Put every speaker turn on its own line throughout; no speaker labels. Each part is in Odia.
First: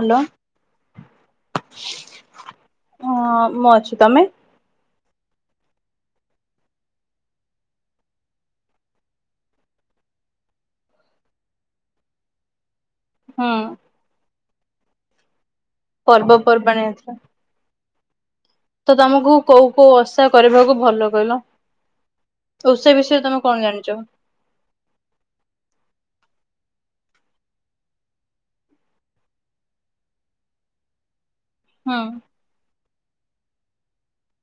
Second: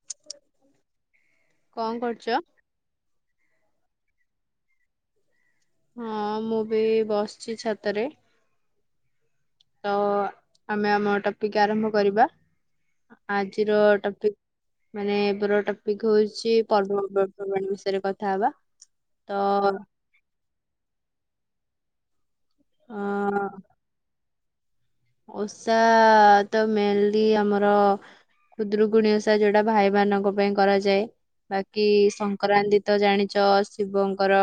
ହାଲୋ।
କଁ କରୁଚ?
ହଁ ମୁଁ ଅଛି ତମେ?
ହଁ ମୁଁବି ବସିଚି ଛାତରେ। ତ ଆମେ ଆମର ଟପିକ୍ ଆରମ୍ଭ କରିବା
ହୁଁ
ଆଜିର ଟପିକ୍ ମାନେ ଏବେର ଟପିକ୍ ହେଉଚି
ପର୍ବପର୍ବାଣୀ ହେଇଥିଲା।
ପର୍ବର୍ପର୍ବାଣି ବିଷୟରେ କଥା ହବା
ତ ତମକୁ କୋଉ କୋଉ ଓଷା କରିବାକୁ ଭଲ କହିଲ?
ଅ
ଓଷା ବିଷୟରେ ତମେ କଣ ଜାଣିଚ?
ଓଷା ତମେନ୍ଲି ଆମର ଖୁଦୁରିକୁଣି ଓଷା ଯେଉଁଟା ଭାଇମାନଙ୍କ ପାଇଁ କରାଯାଏ ବାକି
ହୁଁ
ସ ସଂକ୍ରାନ୍ତିତ ଜାଣିଚ ଶିବଙ୍କର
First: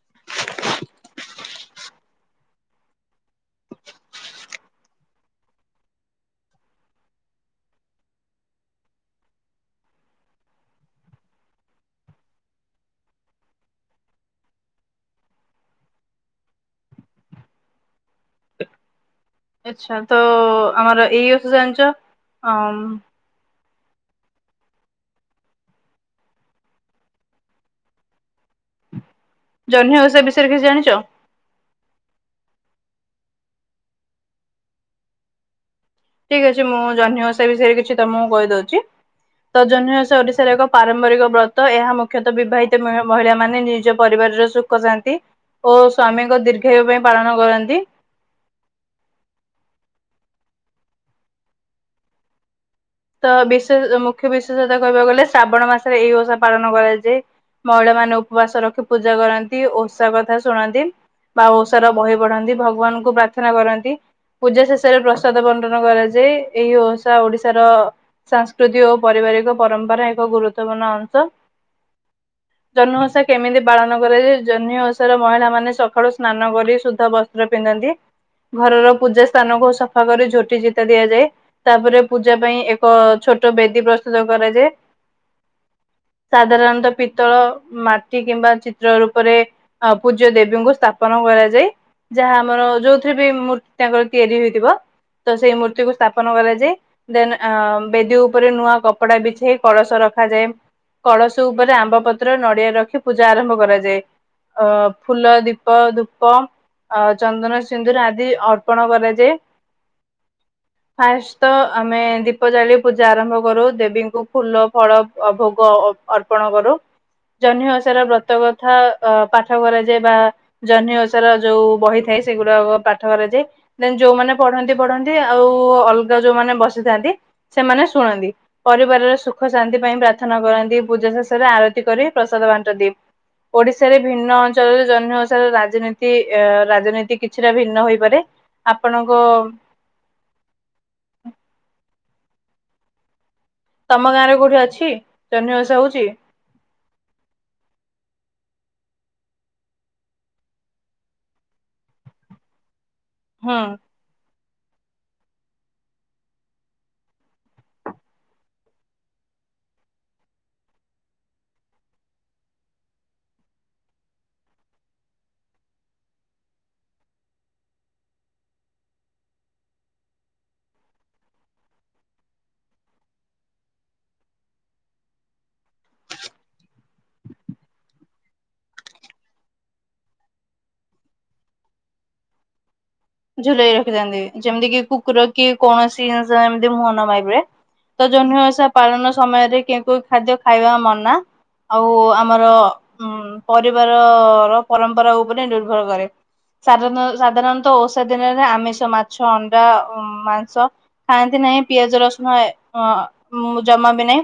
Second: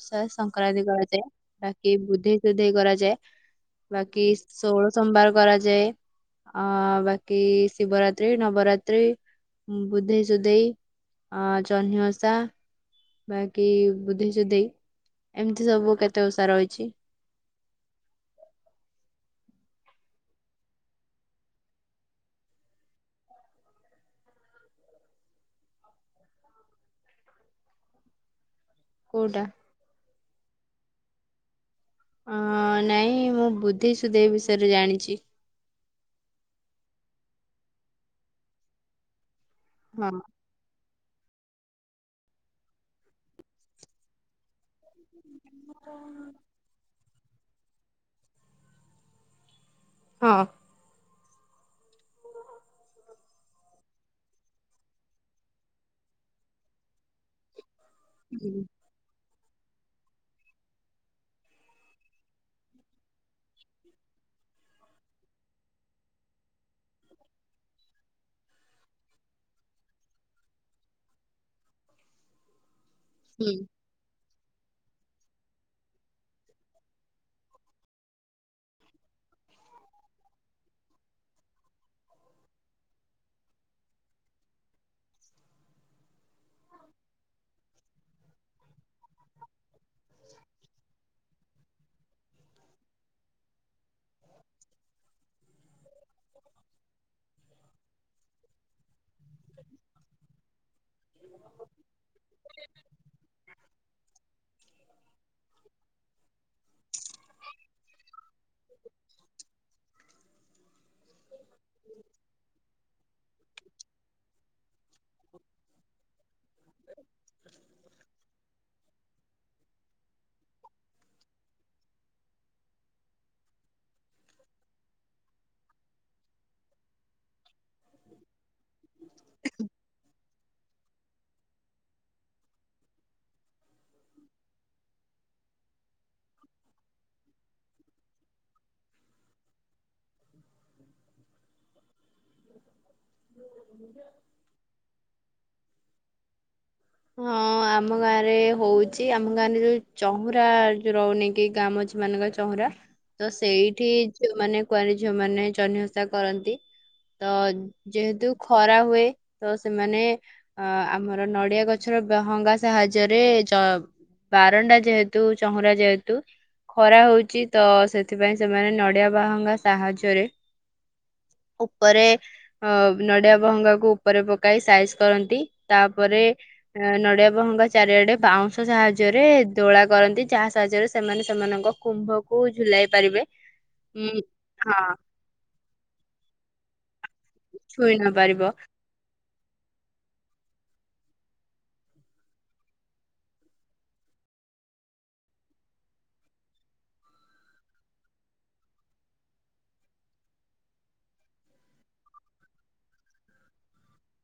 ଓଷା ସଂକ୍ରାନ୍ତି କରାଯାଏ ବାକି ବୁଧେଇ ସୁଧେଇ କରାଯାଏ ବାକି ଷୋହଳ ସୋମବାର କରାଯାଏ ଅ ବାକି ଶିବରାତ୍ରି ନବରାତ୍ରି ବୁଧେଇ ସୁଧେଇ ଆଁ ଜହ୍ନିୁ ଓଷା ବାକି ବୁଧେଇ ସୁଧେଇ ଏମିତି ସବୁ କେତେ ଓଷା ରହିଚି
ଆଚ୍ଛା ତଆମର ଏଇ ଓଷା ଜାଣିଚ ଅଁ
କେଉଁଟା?
ଜହ୍ନି ଓଷା ବିଷୟରେ କିଛି ଜାଣିଚ?
ଆଁ ନାଇଁ ମୁଁ ବୁଧେଇ ସୁଧେଇ ବିଷୟରେ ଜାଣିଚି।
ଠିକ୍ ଅଛି ମୁଁ ଜହ୍ନି ଓଷା ବିଷୟରେ କିଛି ତମକୁ କହିଦଉଚି ତଜହ୍ନି
ହଁ।
ଭଷା ଓଡ଼ିଶାରେ ଏକ ପାରମ୍ପରିକ ବ୍ରତ ଏହା ମୁଖ୍ୟତଃ ବିବାହିତ ମହିଳାମାନେ ନିଜ ପରିବାରର ସୁଖଶାନ୍ତି ଓ ସ୍ଵାମୀଙ୍କ ଦୀର୍ଘାୟୁ ପାଇଁ ପାଳନ କରନ୍ତି।
ହଁ।
ତ ବିଶେଷ ମୁଖ୍ୟ ବିଶେଷତଃ କହିବାକୁ ଗଲେ ଶ୍ରାବଣ ମାସରେ ଏଇ ଓଷା ପାଳନ କରାଯାଏ ମହିଳାମାନେ ଉପବାସ
ହୁଁ
ରଖି ପୂଜା କରନ୍ତି ଓଷା କଥା ଶୁଣନ୍ତି। ବା ଓଷାର ବହି ପଢନ୍ତି ଭଗବାନଙ୍କୁ ପ୍ରାର୍ଥନା କରନ୍ତି। ପୂଜା ଶେଷରେ ପ୍ରସାଦ ବଣ୍ଟନ କରାଯାଏ ଏହି ଓଷା ଓଡ଼ିଶାର ସାଂସ୍କୃତି ଓ ପାରିବାରିକ ପରମ୍ପରାର ଏକ ଗୁରୁତ୍ୱପୂର୍ଣ୍ଣ ଅଂଶ ଜହ୍ନି ଓଷା
ହୁଁ।
କେମିତି ପାଳନ କରାଯଏ ଜହ୍ନି ଓ ଓଷାର ମହିଳା ମାନେ ସକାଳୁ ସ୍ନାନ କରି ଶୁଦ୍ଧ ବସ୍ତ୍ର ପିନ୍ଧନ୍ତି। ଘରର ପୂଜାସ୍ଥାନକୁ ସଫା କରି ଝୋଟିଚିତା ଦିଆଯାଏ ତାପରେ ପୂଜା ପାଇଁ ଏ କ ଛୋଟ ବେଦୀ ପ୍ରସ୍ତୁତ କରାଯାଏ ସାଧାରଣତଃ ପିତ୍ତଳ ମାଟି କିମ୍ବା ଚିତ୍ର ରୂପରେ ଅଁ ପୂଜ୍ୟ ଦେବୀଙ୍କୁ ସ୍ଥାପନ କରାଯାଏ ଯାହା ଆମର ଯୋଉଥିରେବି ମୂ ତାଙ୍କର ତିଆରି ହୋଇଥିବ ତସେଇ ମୂର୍ତ୍ତିକୁ ସ୍ଥାପନ କରାଯାଇ ଦ ଆଁ ବେଦୀ ଉପରେ ନୂଆ କପଡ଼ା ବିଛେଇ କଳସ ରଖାଯାଏ କଳସ ଉପରେ ଆମ୍ବପତ୍ର ନଡ଼ିଆ ରଖି ପୂଜା ଆରମ୍ଭ କରାଯାଏ। ଆଁ ଫୁଲ ଦୀପ ଧୂପ ଚନ୍ଦନ ସିନ୍ଦୁର ଆଦି ଅର୍ପଣ କରାଯାଏ
[inaudible]
ଫାଷ୍ଟତ ଆମେ ଦୀପ ଜାଳି ପୂଜା ଆରମ୍ଭ କରୁ ଦେବୀଙ୍କୁ ଫୁଲଫଳ ଭୋଗ ଅର୍ପଣ କରୁ ଜହ୍ନିଓଷାରେ ବ୍ରତ କଥା ଅଁ ପାଠ କରାଯାଏ ବା ଜହ୍ନି ଓଷାର ଯେଉଁ ବହି ଥାଏ ସେଗୁଡାକ ପାଠ କରାଯାଏ ଦେନ୍ ଯୋଉମାନେ ପଢନ୍ତି ପଢନ୍ତି ଆଉ ଅଲଗା ଯୋଉ ମାନେ ବସିଥାନ୍ତି ସେମାନେ ଶୁଣନ୍ତି। ପରିବାରରେ ସୁଖଶାନ୍ତି ପାଇଁ ପ୍ରାର୍ଥନା କରନ୍ତି ପୂଜା ଶେଷରେ ଆରତି କରି ପ୍ରସାଦ ବାଣ୍ଟନ୍ତି। ଓଡିଶାରେ ଭିନ୍ନ ଅଞ୍ଚଳରେ ଜହ୍ନି ଓଷାର ରାଜନୀତି ରାଜନୀତି କିଛିଟା ଭିନ୍ନ ହୋଇପାରେ। ଆପଣଙ୍କ
[inaudible]
ତମ ଗାଁରେ କଉଠି ଅଛି ଜହ୍ନି ଓଷା ହଉଚି?
ହଁ। ଆମ ଗାଁରେ ହଉଚି ଆମ ଗାଁରେ ଯୋଉ ଚହୁଁରା ଯୋଉ ରହୁନି କି ଗାଁ ମଝିମାନଙ୍କରେ ଚହୁଁରା। ତ
ହୁଁ।
ସେଇଠି ଝିଅମାନେ କୁଆଁରୀ ଝିଅମାନେ ଜହ୍ନିଓଷା କରନ୍ତି। ତ ଯେହେତୁ ଖରା ହୁଏ ତ ସେମାନେ ଅ ଆମର ନଡିଆ ଗ ଗଛର ବହଙ୍ଗା ସାହାଯ୍ୟରେ ବାରଣ୍ଡା ଯେହେତୁ ଚଉଁରା ଯେହେତୁ ଖରା ହଉଚି ତ ସେଥିପାଇଁ ସେମାନେ ନଡିଆ ବାହୁଙ୍ଗା ସାହାଯ୍ୟରେ ଉପରେ ଅ ନଡିଆ ବହଙ୍ଗାକୁ ଉପରେ ପକାଇ ସାଇଜ କରନ୍ତି ତାପରେ ଅ ନଡିଆ ବହଙ୍ଗା ଚାରିଆଡେ ବାଉଁଶ ସାହାଯ୍ୟରେ ଦୋଳା କରନ୍ତି ଯାହା ସାହାଯ୍ୟରେ ସେମାନେ ସେମାନଙ୍କ କୁମ୍ଭକୁ ଝୁଲାଇ ପାରିବେ।
ଝୁଲେଇ
ଉଁ
ରଖିଥାନ୍ତି ଯେମିତିକି
ହଁ
କୁକୁରକି କୌଣସି ଜିନିଷ ଏମିତି ମୁହଁ ନମାରିବେ।
ଛୁଇଁ ନ
ତ
ପାରିବ
ଜହ୍ନିଓଷା ପାଳନ ସମୟରେ କେଉଁ କେଉଁ ଖାଦ୍ୟ ଖାଇବା ମନା? ଆଉ ଆମର ଉ ପରିବାର ର ପରମ୍ପରା ଉପରେ ନିର୍ଭରକରେ। ସାଧାରଣ ସାଧାରଣତଃ ଓଷା ଦିନରେ ଆମିଷ ମାଛ ଅଣ୍ଡା ମାଂସ ଖାଆନ୍ତି ନାହିଁ ପିଆଜ ରସୁଣ ଅ ଜମାବି ନାହିଁ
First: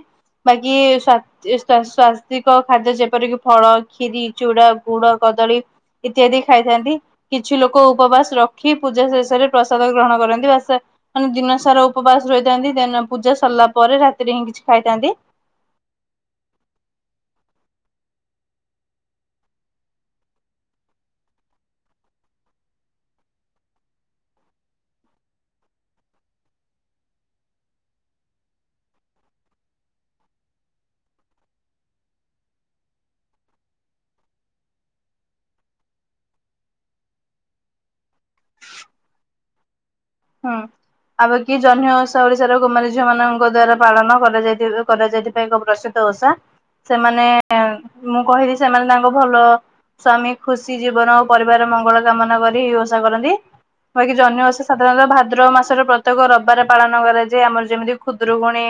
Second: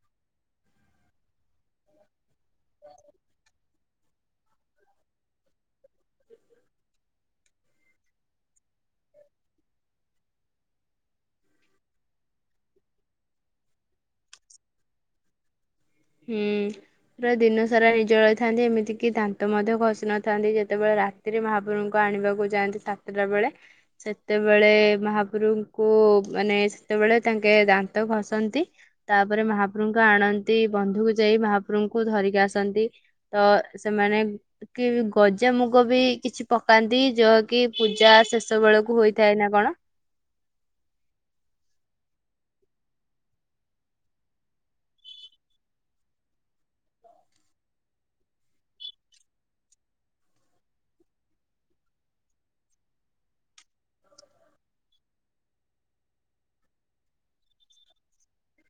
ବାକି ସ୍ବା ଏସ୍ଥା ସ୍ୱାସ୍ଥିକ ଖାଦ୍ୟ ଯେପରିକି ଫଳ, ଖିରି, ଚୁଡା, ଗୁଡ କଦଳୀ ଇତ୍ୟାଦି ଖାଇଥାନ୍ତି, କିଛିଲୋକ ଉପବାସ ରଖି ପୂଜା ଶେଷରେ ପ୍ରସାଦ ଗ୍ରହଣ କରନ୍ତି ବାସ ମାନେ ଦିନ ସାରା ଉପବାସ ରହିଥାନ୍ତି, ଦେନ୍ ପୂଜା ସରିଲା ପରେ ରାତିରେହିଁ କିଛି ଖାଇଥାନ୍ତି।
ହୁଁ। ପୁରା ଦିନସାରା ନିଜଳା ରହିଥାନ୍ତି ଏମିତିକିି ଦାନ୍ତ ମଧ୍ୟ ଘସି ନଥାନ୍ତି ଯେତେବେଳେ ରା ତିରେ ମହାପୁଭଙ୍କୁ ଆଣିବାକୁ ଯାଆନ୍ତି ସାତଟା ବେଳେ ସେତେବେଳେ ମହାପ୍ରଭଙ୍କୁ ମାନେ ସେତେବେଳେ ତାଙ୍କେ ଦାନ୍ତ ଘସନ୍ତି। ତାପରେ ମହାପ୍ରଭୁଙ୍କ ଆଣନ୍ତି ବନ୍ଧୁକୁ ଯାଇ ମହାପ୍ରଭୁଙ୍କୁ ଧରିକି ଆସନ୍ତି ତ ସେମାନେ କି ଗଜାମୁଗବି କିଛି ପକାନ୍ତି ଯଅକି ପୂଜା ଶେଷ ବେଳକୁ ହୋଇଥାଏନା କଣ?
ହଁ। ଆମରକି ଜହ୍ନି ଓଷା ଓଡିଶାର କୁମାରୀ ଝିଅ ମାନଙ୍କ ଦ୍ଵାରା ପାଳନ କରାଯାଇ କରାଯାଇ [unintelligible] ଓଷା, ସେମାନେ ମୁଁ କହିଲି ସେମାନେ ତାଙ୍କ ଭଲ ସ୍ଵାମୀ ଖୁସି ଜୀବନ ଓ ପରିବାର ମଙ୍ଗଳ କାମନା କରି ଓଷା କରନ୍ତି କହିକି ଜନହୀ ଓଷା ସା ସାଧାରଣତଃ ଭାଦ୍ରବ ମାସର ପ୍ରତ୍ୟେକ ରବିବାର ପାଳନ କରାଯାଏ ଆମର ଯେମିତି ଖୁଦୁରୁକୁଣୀ।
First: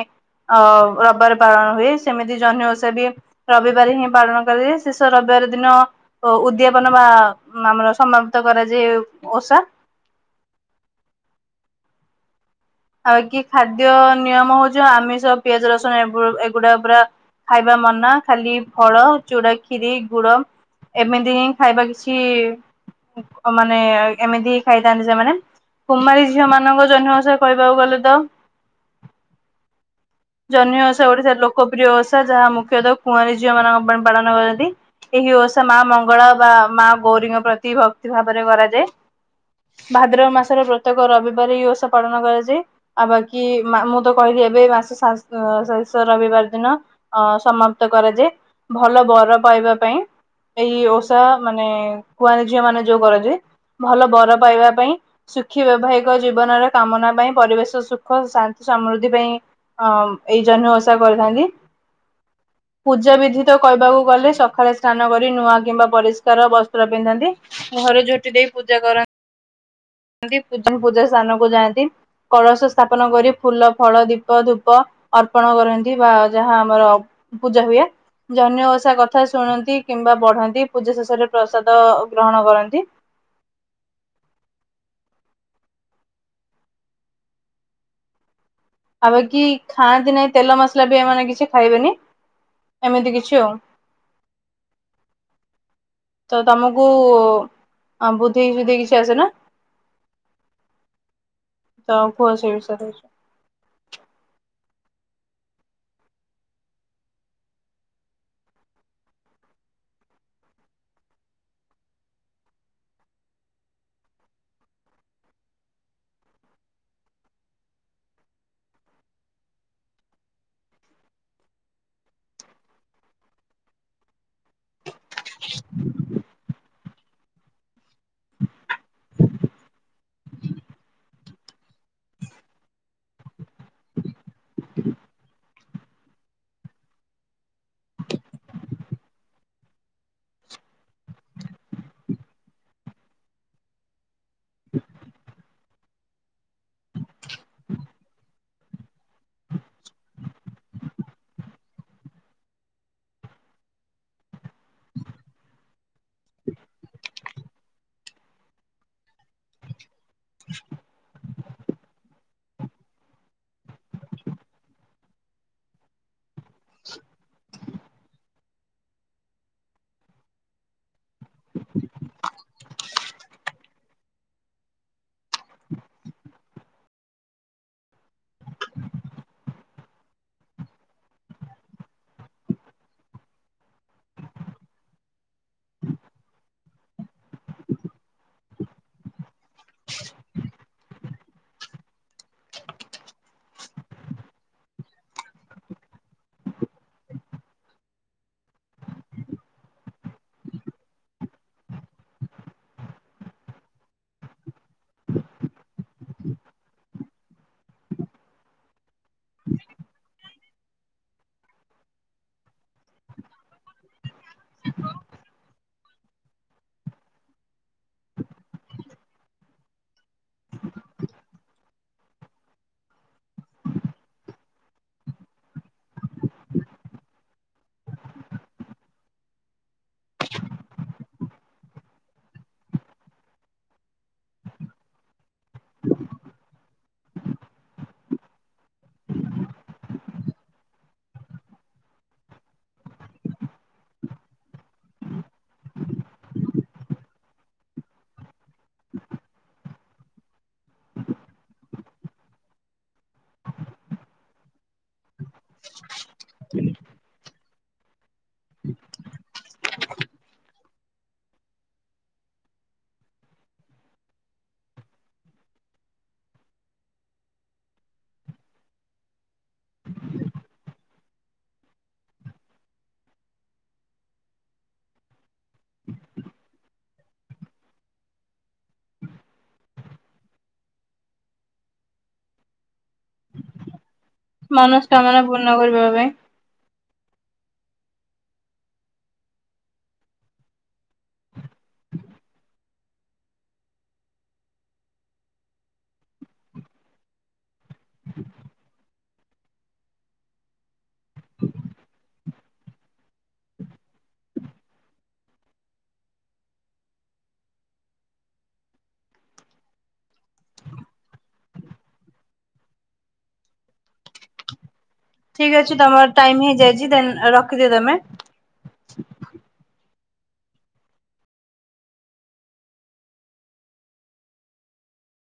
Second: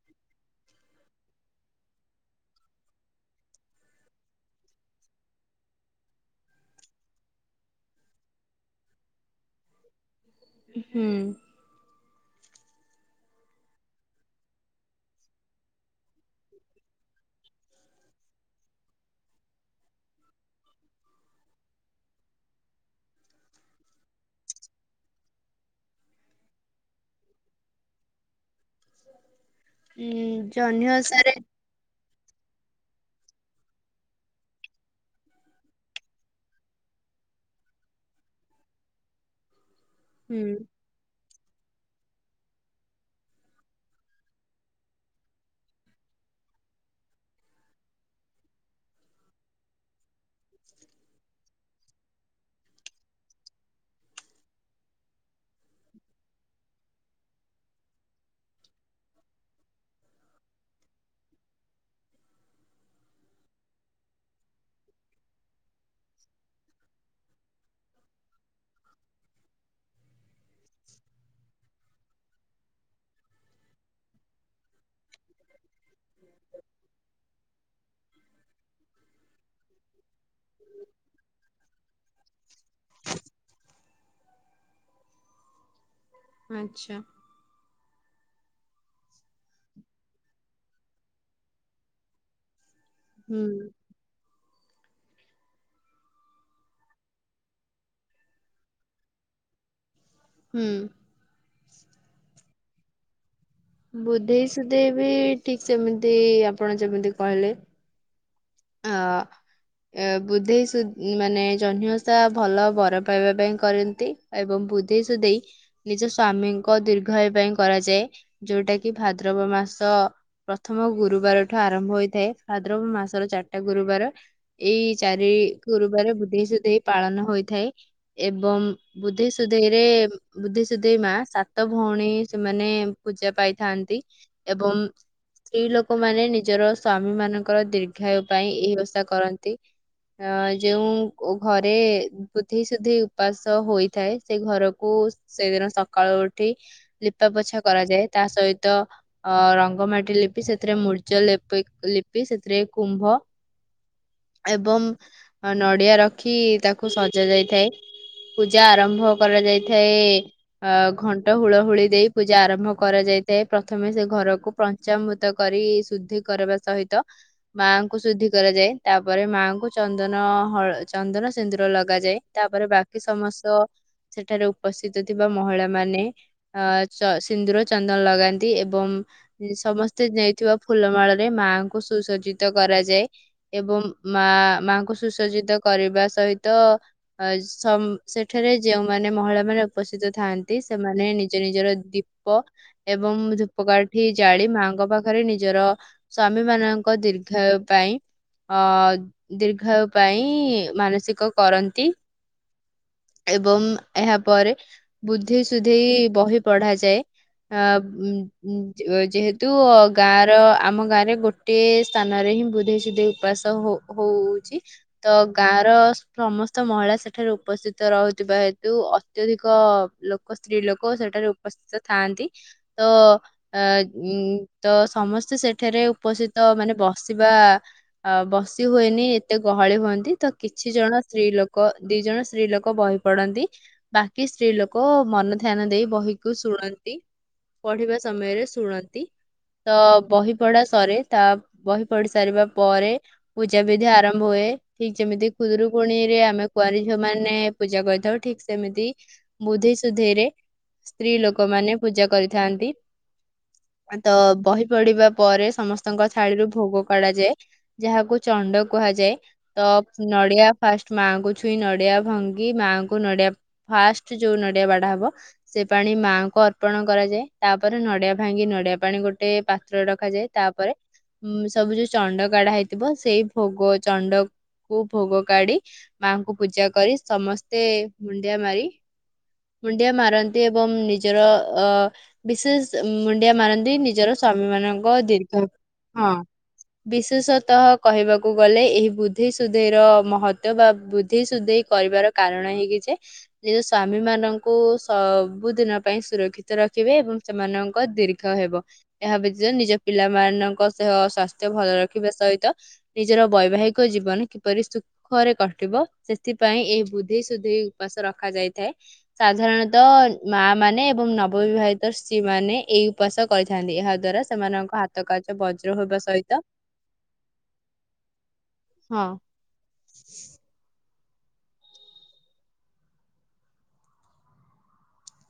ଅ ରବିବାରେ ପାଳନ ହୁଏ ସେମିତି ଜହ୍ନି ଓଷାବି ରବିବାରେହିଁ ପାଳନ କରାଯାଏ ଶେଷ ରବିବାର ଦିନ ଓ ଉଦ୍ୟାପନ ବା ଆମର ସମାପ୍ତ କରାଯାଏ ଓଷା।
ହୁଁ।
ଆଉ କିଖାଦ୍ୟ ନିୟମ ହଉଚି ଆମିଷ ପିଆଜ ରସୁଣ ଏ ଏଗୁଡା ପୁରା ଖାଇବା ମନା ଖାଲି ଫଳ ଚୂୁଡାଖିରି ଗୁଡ। ଏମିତି ହିଁ ଖାଇବା କିଛି ମାନେ ଏମିତି ଖାଇଥାନ୍ତି ସେମାନେ କୁମାରୀ ଝିଅ ମାନଙ୍କର ଜନ୍ନିଓଷା କହିବାକୁ ଗଲେ ତ
ଉଁ
ଜନ୍ନି
ଜହ୍ନି
ଓଷା ଓଡ଼ିଶା
ଓଷାରେ
ର ଲୋ [unintelligible] ଓଷା ଯାହା ମୁଖ୍ୟତଃ କୁଆଁରୀ ଝିଅ ମାନଙ୍କ ପାଇଁ ପାଳନ କରନ୍ତି। ଏହି ଓଷା ମା ମଙ୍ଗଳ ବା ମା ଗୌରୀଙ୍କ ପ୍ରତି ଭକ୍ତି ଭାବରେ କରାଯାଏ। ଭାଦ୍ରବ
ହୁଁ।
ମାସର ପ୍ରତ୍ୟେକ ରବିବାର ଏହି ଓଷା ପାଳନ କରାଯାଏ ଆଉ ବାକି ମୁଁ ତ କହିଲି ଏବେ ମାସ ଶା ଶେଷ ରବିବାର ଦିନ ଅ ସମାପ୍ତ କରାଯାଏ ଭଲ ବର ପାଇବା ପାଇଁ। ଏଇ ଓଷା ମାନେ କୁଆଁରୀ ଝିଅ ମାନେ ଯୋଉ କରନ୍ତି। ଭଲ ବର ପାଇବା ପାଇଁ ସୁଖୀ ବୈବାହିକ ଜୀବନର କାମନା ପାଇଁ ପରିବେଶ ସୁଖ ଶାନ୍ତି ସମୃଦ୍ଧି ପାଇଁ। ହଁ ଏଇ ଜହ୍ନି ଓଷା କରିଥାନ୍ତି।
[inaudible]
ପୂଜା ବିଧି ତ କହିବାକୁ ଗଲେ ସକାଳେ ସ୍ନାନ କରି ନୂଆ କିମ୍ବା ପରିଷ୍କାର ବସ୍ତ୍ର ପିନ୍ଧନ୍ତି। ଘରେ ଝୋଟି ଦେଇ ପୂଜା କରନ୍ତି ପୂଜା ସ୍ଥାନ ବୁଲାନ୍ତି କଳସ ସ୍ଥାପନ କରି ଫୁଲ ଫଳ ଦୀପ ଧୂପ ଅର୍ପଣ କରନ୍ତି। ବା ଯାହା ଆମର ପୂଜା ହୁଏ। ଜହ୍ନି ଓଷା କଥା ଶୁଣନ୍ତି କିମ୍ବା ପଢ଼ନ୍ତି ପୂଜା ଶେଷରେ ପ୍ରସାଦ ଗ୍ରହଣ କରନ୍ତି।
ଆଚ୍ଛା।
ଆଉ କି ଖାଆନ୍ତି ନାହିଁ ତେଲ ମସଲା ବି ଏମାନେ କିଛି ଖାଇବେନି ଏମିତି କିଛି
ହୁଁ
ଆଉ। ତ ତମକୁ ବୁଧେଇ ସୁଧେଇ କିଛି ଆସେ ନା?
ହୁଁ।
ତ କୁହ ସେ ବିଷୟରେ କିଛି?
ବୁଧେଇ ସୁଧେଇ ବି ଠିକ୍ ସେମିତି ଆପଣ ଯେମିତି କହିଲେ। ହଁ। ବୁଧେଇ ସୁଧେଇ ମାନେ ଜହ୍ନିଓଷା ଭଲ ବର ପାଇବା ପାଇଁ କରନ୍ତି। ଏବଂ ବୁଧେଇ ସୁଧେଇ ନିଜ ସ୍ଵାମୀଙ୍କ ଦୀର୍ଘାୟୁ ପାଇଁ କରାଯାଏ। ଯୋଉଟା କି ଭାଦ୍ରବ ମାସ ପ୍ରଥମ ଗୁରୁବାରଠୁ ଆରମ୍ଭ ହୋଇଥାଏ ଭାଦ୍ରବ ମାସର ଚାରି ଟା ଗୁରୁବାର ଏଇ ଚାରି ଗୁରୁବାର ବୁଧେଇ ସୁଧେଇ ପାଳନ ହୋଇଥାଏ। ଏବଂ ବୁଧେଇ ସୁଧେଇରେ ବୁଧେଇ ସୁଧେଇ ମା ସାତ ଭଉଣୀ ସେମାନେ ପୂଜା ପାଇଥାନ୍ତି ଏବଂ ସ୍ତ୍ରୀ ଲୋକମାନୋନ ନିଜର ସ୍ଵାମୀ ମାନଙ୍କର ଦୀର୍ଘାୟୁ ପାଇଁ ଏହି ଓଷା କରନ୍ତି। ଅ ଯୋଉ ଘରେ ବୁଧେଇ ସୁଧେଇ ଉପାସ ହୋଇଥାଏ ସେ ଘରକୁ ସେଇଦିନ ସକାଳୁ ଉଠି ଲିପା ପୋଛା କରାଯାଏ ତା ସହିତ ଅ ରଙ୍ଗ ମାଟି ଲିପି ସେଥିରେ ମୁରୁଜ ଲେପ ଲିପି ସେଥିରେ କୁମ୍ଭ ଏବଂ ନଡ଼ିଆ ରଖି ତାକୁ ସଜା ଯାଇଥାଏ। ପୂଜା ଆରମ୍ଭ କରାଯାଇଥାଏ। ଅ ଘଣ୍ଟ ହୁଳ ହୁଳି ଦେଇ ପୂଜା ଆରମ୍ଭ କରାଯାଇଥାଏ ପ୍ରଥମେ ସେ ଘରକୁ ପଞ୍ଚାମୃତ କରି ଶୁଦ୍ଧି କରିବା ସହିତ ମା କୁ ଶୁଦ୍ଧି କରାଯାଏ ତାପରେ ମାଆଙ୍କୁ ଚନ୍ଦନ ହଳ ଚନ୍ଦନ ସିନ୍ଦୁର ଲଗାଯାଏ ତାପରେ ବା ବାକି ସମସ୍ତ ସେଠାରେ ଉପସ୍ଥିତ ଥିବା ମହିଳା ମାନେ ଅ ସିନ୍ଦୁର ଚନ୍ଦନ ଲଗାନ୍ତି ଏବଂ ସମସ୍ତେ ନେଇଥିବା ଫୁଲମାଳରେ ମା ଙ୍କୁ ସୁସଜ୍ଜିତ କରାଯାଏ। ଏବଂ ମା ମାଙ୍କୁ ସୁସଜ୍ଜିତ କରିବା ସହିତ ଅ ସେଠାରେ ଯେଉଁମାନେ ମହିଳା ମାନେ ଉପସ୍ଥିତ ଥାଆନ୍ତି ସେମାନେ ନିଜ ନିଜର ଦି ପ ଏବଂ ଧୂପକାଠି ଜାଳି ମାଆଙ୍କ ପାଖରେ ନିଜର ସ୍ଵାମୀ ମାନଙ୍କ ଦୀ ର୍ଘାୟୁ ପାଇଁ ଅ ଦୀର୍ଘାୟୁ ପାଇଁ ମାନସିକ କରନ୍ତି। ଏବଂ ଏହାପରେ ବୁଧେଇ ସୁଧେଇ ବହି ପଢାଯାଏ। ଅ [unintelligible] ଯେହେତୁ ଗାଁ ର ଆମ ଗାଁରେ ଗୋଟେ ସ୍ଥାନରେ ହିଁ ବୁଧେଇ ସୁଧେଇ ଉପାସ ହ ହଉଚି ତ ଗାଁର ସମସ୍ତ ମହିଳା ସେଠାରେ ଉପସ୍ଥିତ ରହୁଥିବା ହେତୁ ଅତ୍ୟଧିକ ଲୋକ ସ୍ତ୍ରୀ ଲୋକ ସେଠାରେ ଉପସ୍ଥିତ ଥାଆନ୍ତି। ତ [unintelligible] ତ ସମସ୍ତେ ସେଠାରେ ଉପସ୍ଥିତ ମାନେ ବସିବା ଅ ବସି ହୁଏନି ଏତେ ଗହଳି ହୁଅନ୍ତି ତ କିଛି ଜଣ ସ୍ତ୍ରୀ ଲୋକ ଦି ଜଣ ସ୍ତ୍ରୀ ଲୋକ ବହି ପଡନ୍ତି ବାକି ସ୍ତ୍ରୀ ଲୋକ ମନ ଧ୍ୟାନ ଦେଇ ବହିକୁ ଶୁଣନ୍ତି। ପଢିବା ସମୟରେ ଶୁଣନ୍ତି ତ ବହି ପଢା ସରେ ତା ବହି ପଢି ସାରିବା ପରେ ପୂଜା ବିଧି ଆରମ୍ଭ ହୁଏ, ଠିକ୍ ଯେମିତି ଖୁଦୁରୁକୁଣିରେ ଆମେ କୁଆଁରୀ ଝିଅ ମାନେ ପୂଜା କରିଥାଉ, ଠିକ୍ ସେମିତି ବୁଧେଇ ସୁଧେଇରେ ସ୍ତ୍ରୀ ଲୋକ ମାନେ ପୂଜା କରିଥାନ୍ତି, ତ ବହି ପଢିବା ପରେ ସମସ୍ତଙ୍କ ଥାଳିରୁ ଭୋଗ କଢା ଯାଏ ଯାହାକୁ ଚଣ୍ଡ କୁହାଯାଏ। ତ ନଡିଆ ଫାଷ୍ଟ ମାଆଙ୍କୁ ଛୁଇଁ ନଡିଆ ଭାଙ୍ଗି ମାଆଙ୍କୁ ନଡିଆ ଫାଷ୍ଟ ଯୋଉ ନଡିଆ ବାଡା ହବ ସେ ପାଣି ମାଙ୍କ ଅର୍ପଣ କରାଯା‍ଏ ତାପରେ ନଡିଆ ଭାଙ୍ଗି ନଡିଆ ପାଣି ଗୋଟେ ପାତ୍ର ରଖାଯାଏ। ତାପରେ ସବୁ ଯୋଉ ଚଣ୍ଡ କଡା ହେଇଥିବ ସେଇ ଭୋଗ ଚଣ୍ଡ କୁ ଭୋଗ କାଢି ମାଙ୍କୁ ପୂଜା କରି ସମସ୍ତେ ମୁଣ୍ଡିଆ ମାରି ମୁୁଣ୍ଡିଆ ମାରନ୍ତି ଏବଂ ନିଜର ଅ ବିଶେଷ ମୁଣ୍ଡିଆ ମାରନ୍ତି ନିଜର ସ୍ୱାମୀ ମାନଙ୍କ
ମନସ୍କାମନା
ଦୀର୍ଘ
ପୂର୍ଣ୍ଣ କରିବା ପାଇଁ
[unintelligible] ବିଶେଷତଃ କହିବାକୁ ଗଲେ ଏହି ବୁଧେଇ ସୁଧେଇର ମହତ୍ୱ ବା ବୁଧେଇ ସୁଧେଇ କରିବାର କାରଣ ଏହି କି ଯେ ନିଜ ସ୍ଵାମୀ ମାନଙ୍କୁ ସବୁଦିନ ପାଇଁ ସୁରକ୍ଷିତ ରଖିବେ ଏବଂ ସେମାନଙ୍କ ଦୀର୍ଘ ହେବ ଏହା ବ୍ୟତୀତ ନିଜ ପିଲାମାନଙ୍କ ଦେହ ସ୍ୱାସ୍ଥ୍ୟ ଭଲ ରଖିବା ସହିତ ନିଜର ବୈବାହିକ ଜୀବନ କିପରି ସୁଖରେ କଟିବ ସେଥିପାଇଁ ଏହି ବୁଧେଇ ସୁଧେଇ ଉପାସ ରଖାଯାଇଥାଏ। ସାଧାରଣତଃ ମା ମାନେ ଏବଂ ନବବିବାହିତ ସ୍ତ୍ରୀ ମାନେ ଏଇ ଉପାସ କରିଥାନ୍ତି, ଏହା ଦ୍ଵାରା ସେମାନଙ୍କ ହାତ କାଚ ବଜ
[unintelligible] ତମର ଟାଇମ୍ ହେଇଯାଇଚି ଦେନ୍ ରଖିଦିଅ ତେମେ।
ହଁ।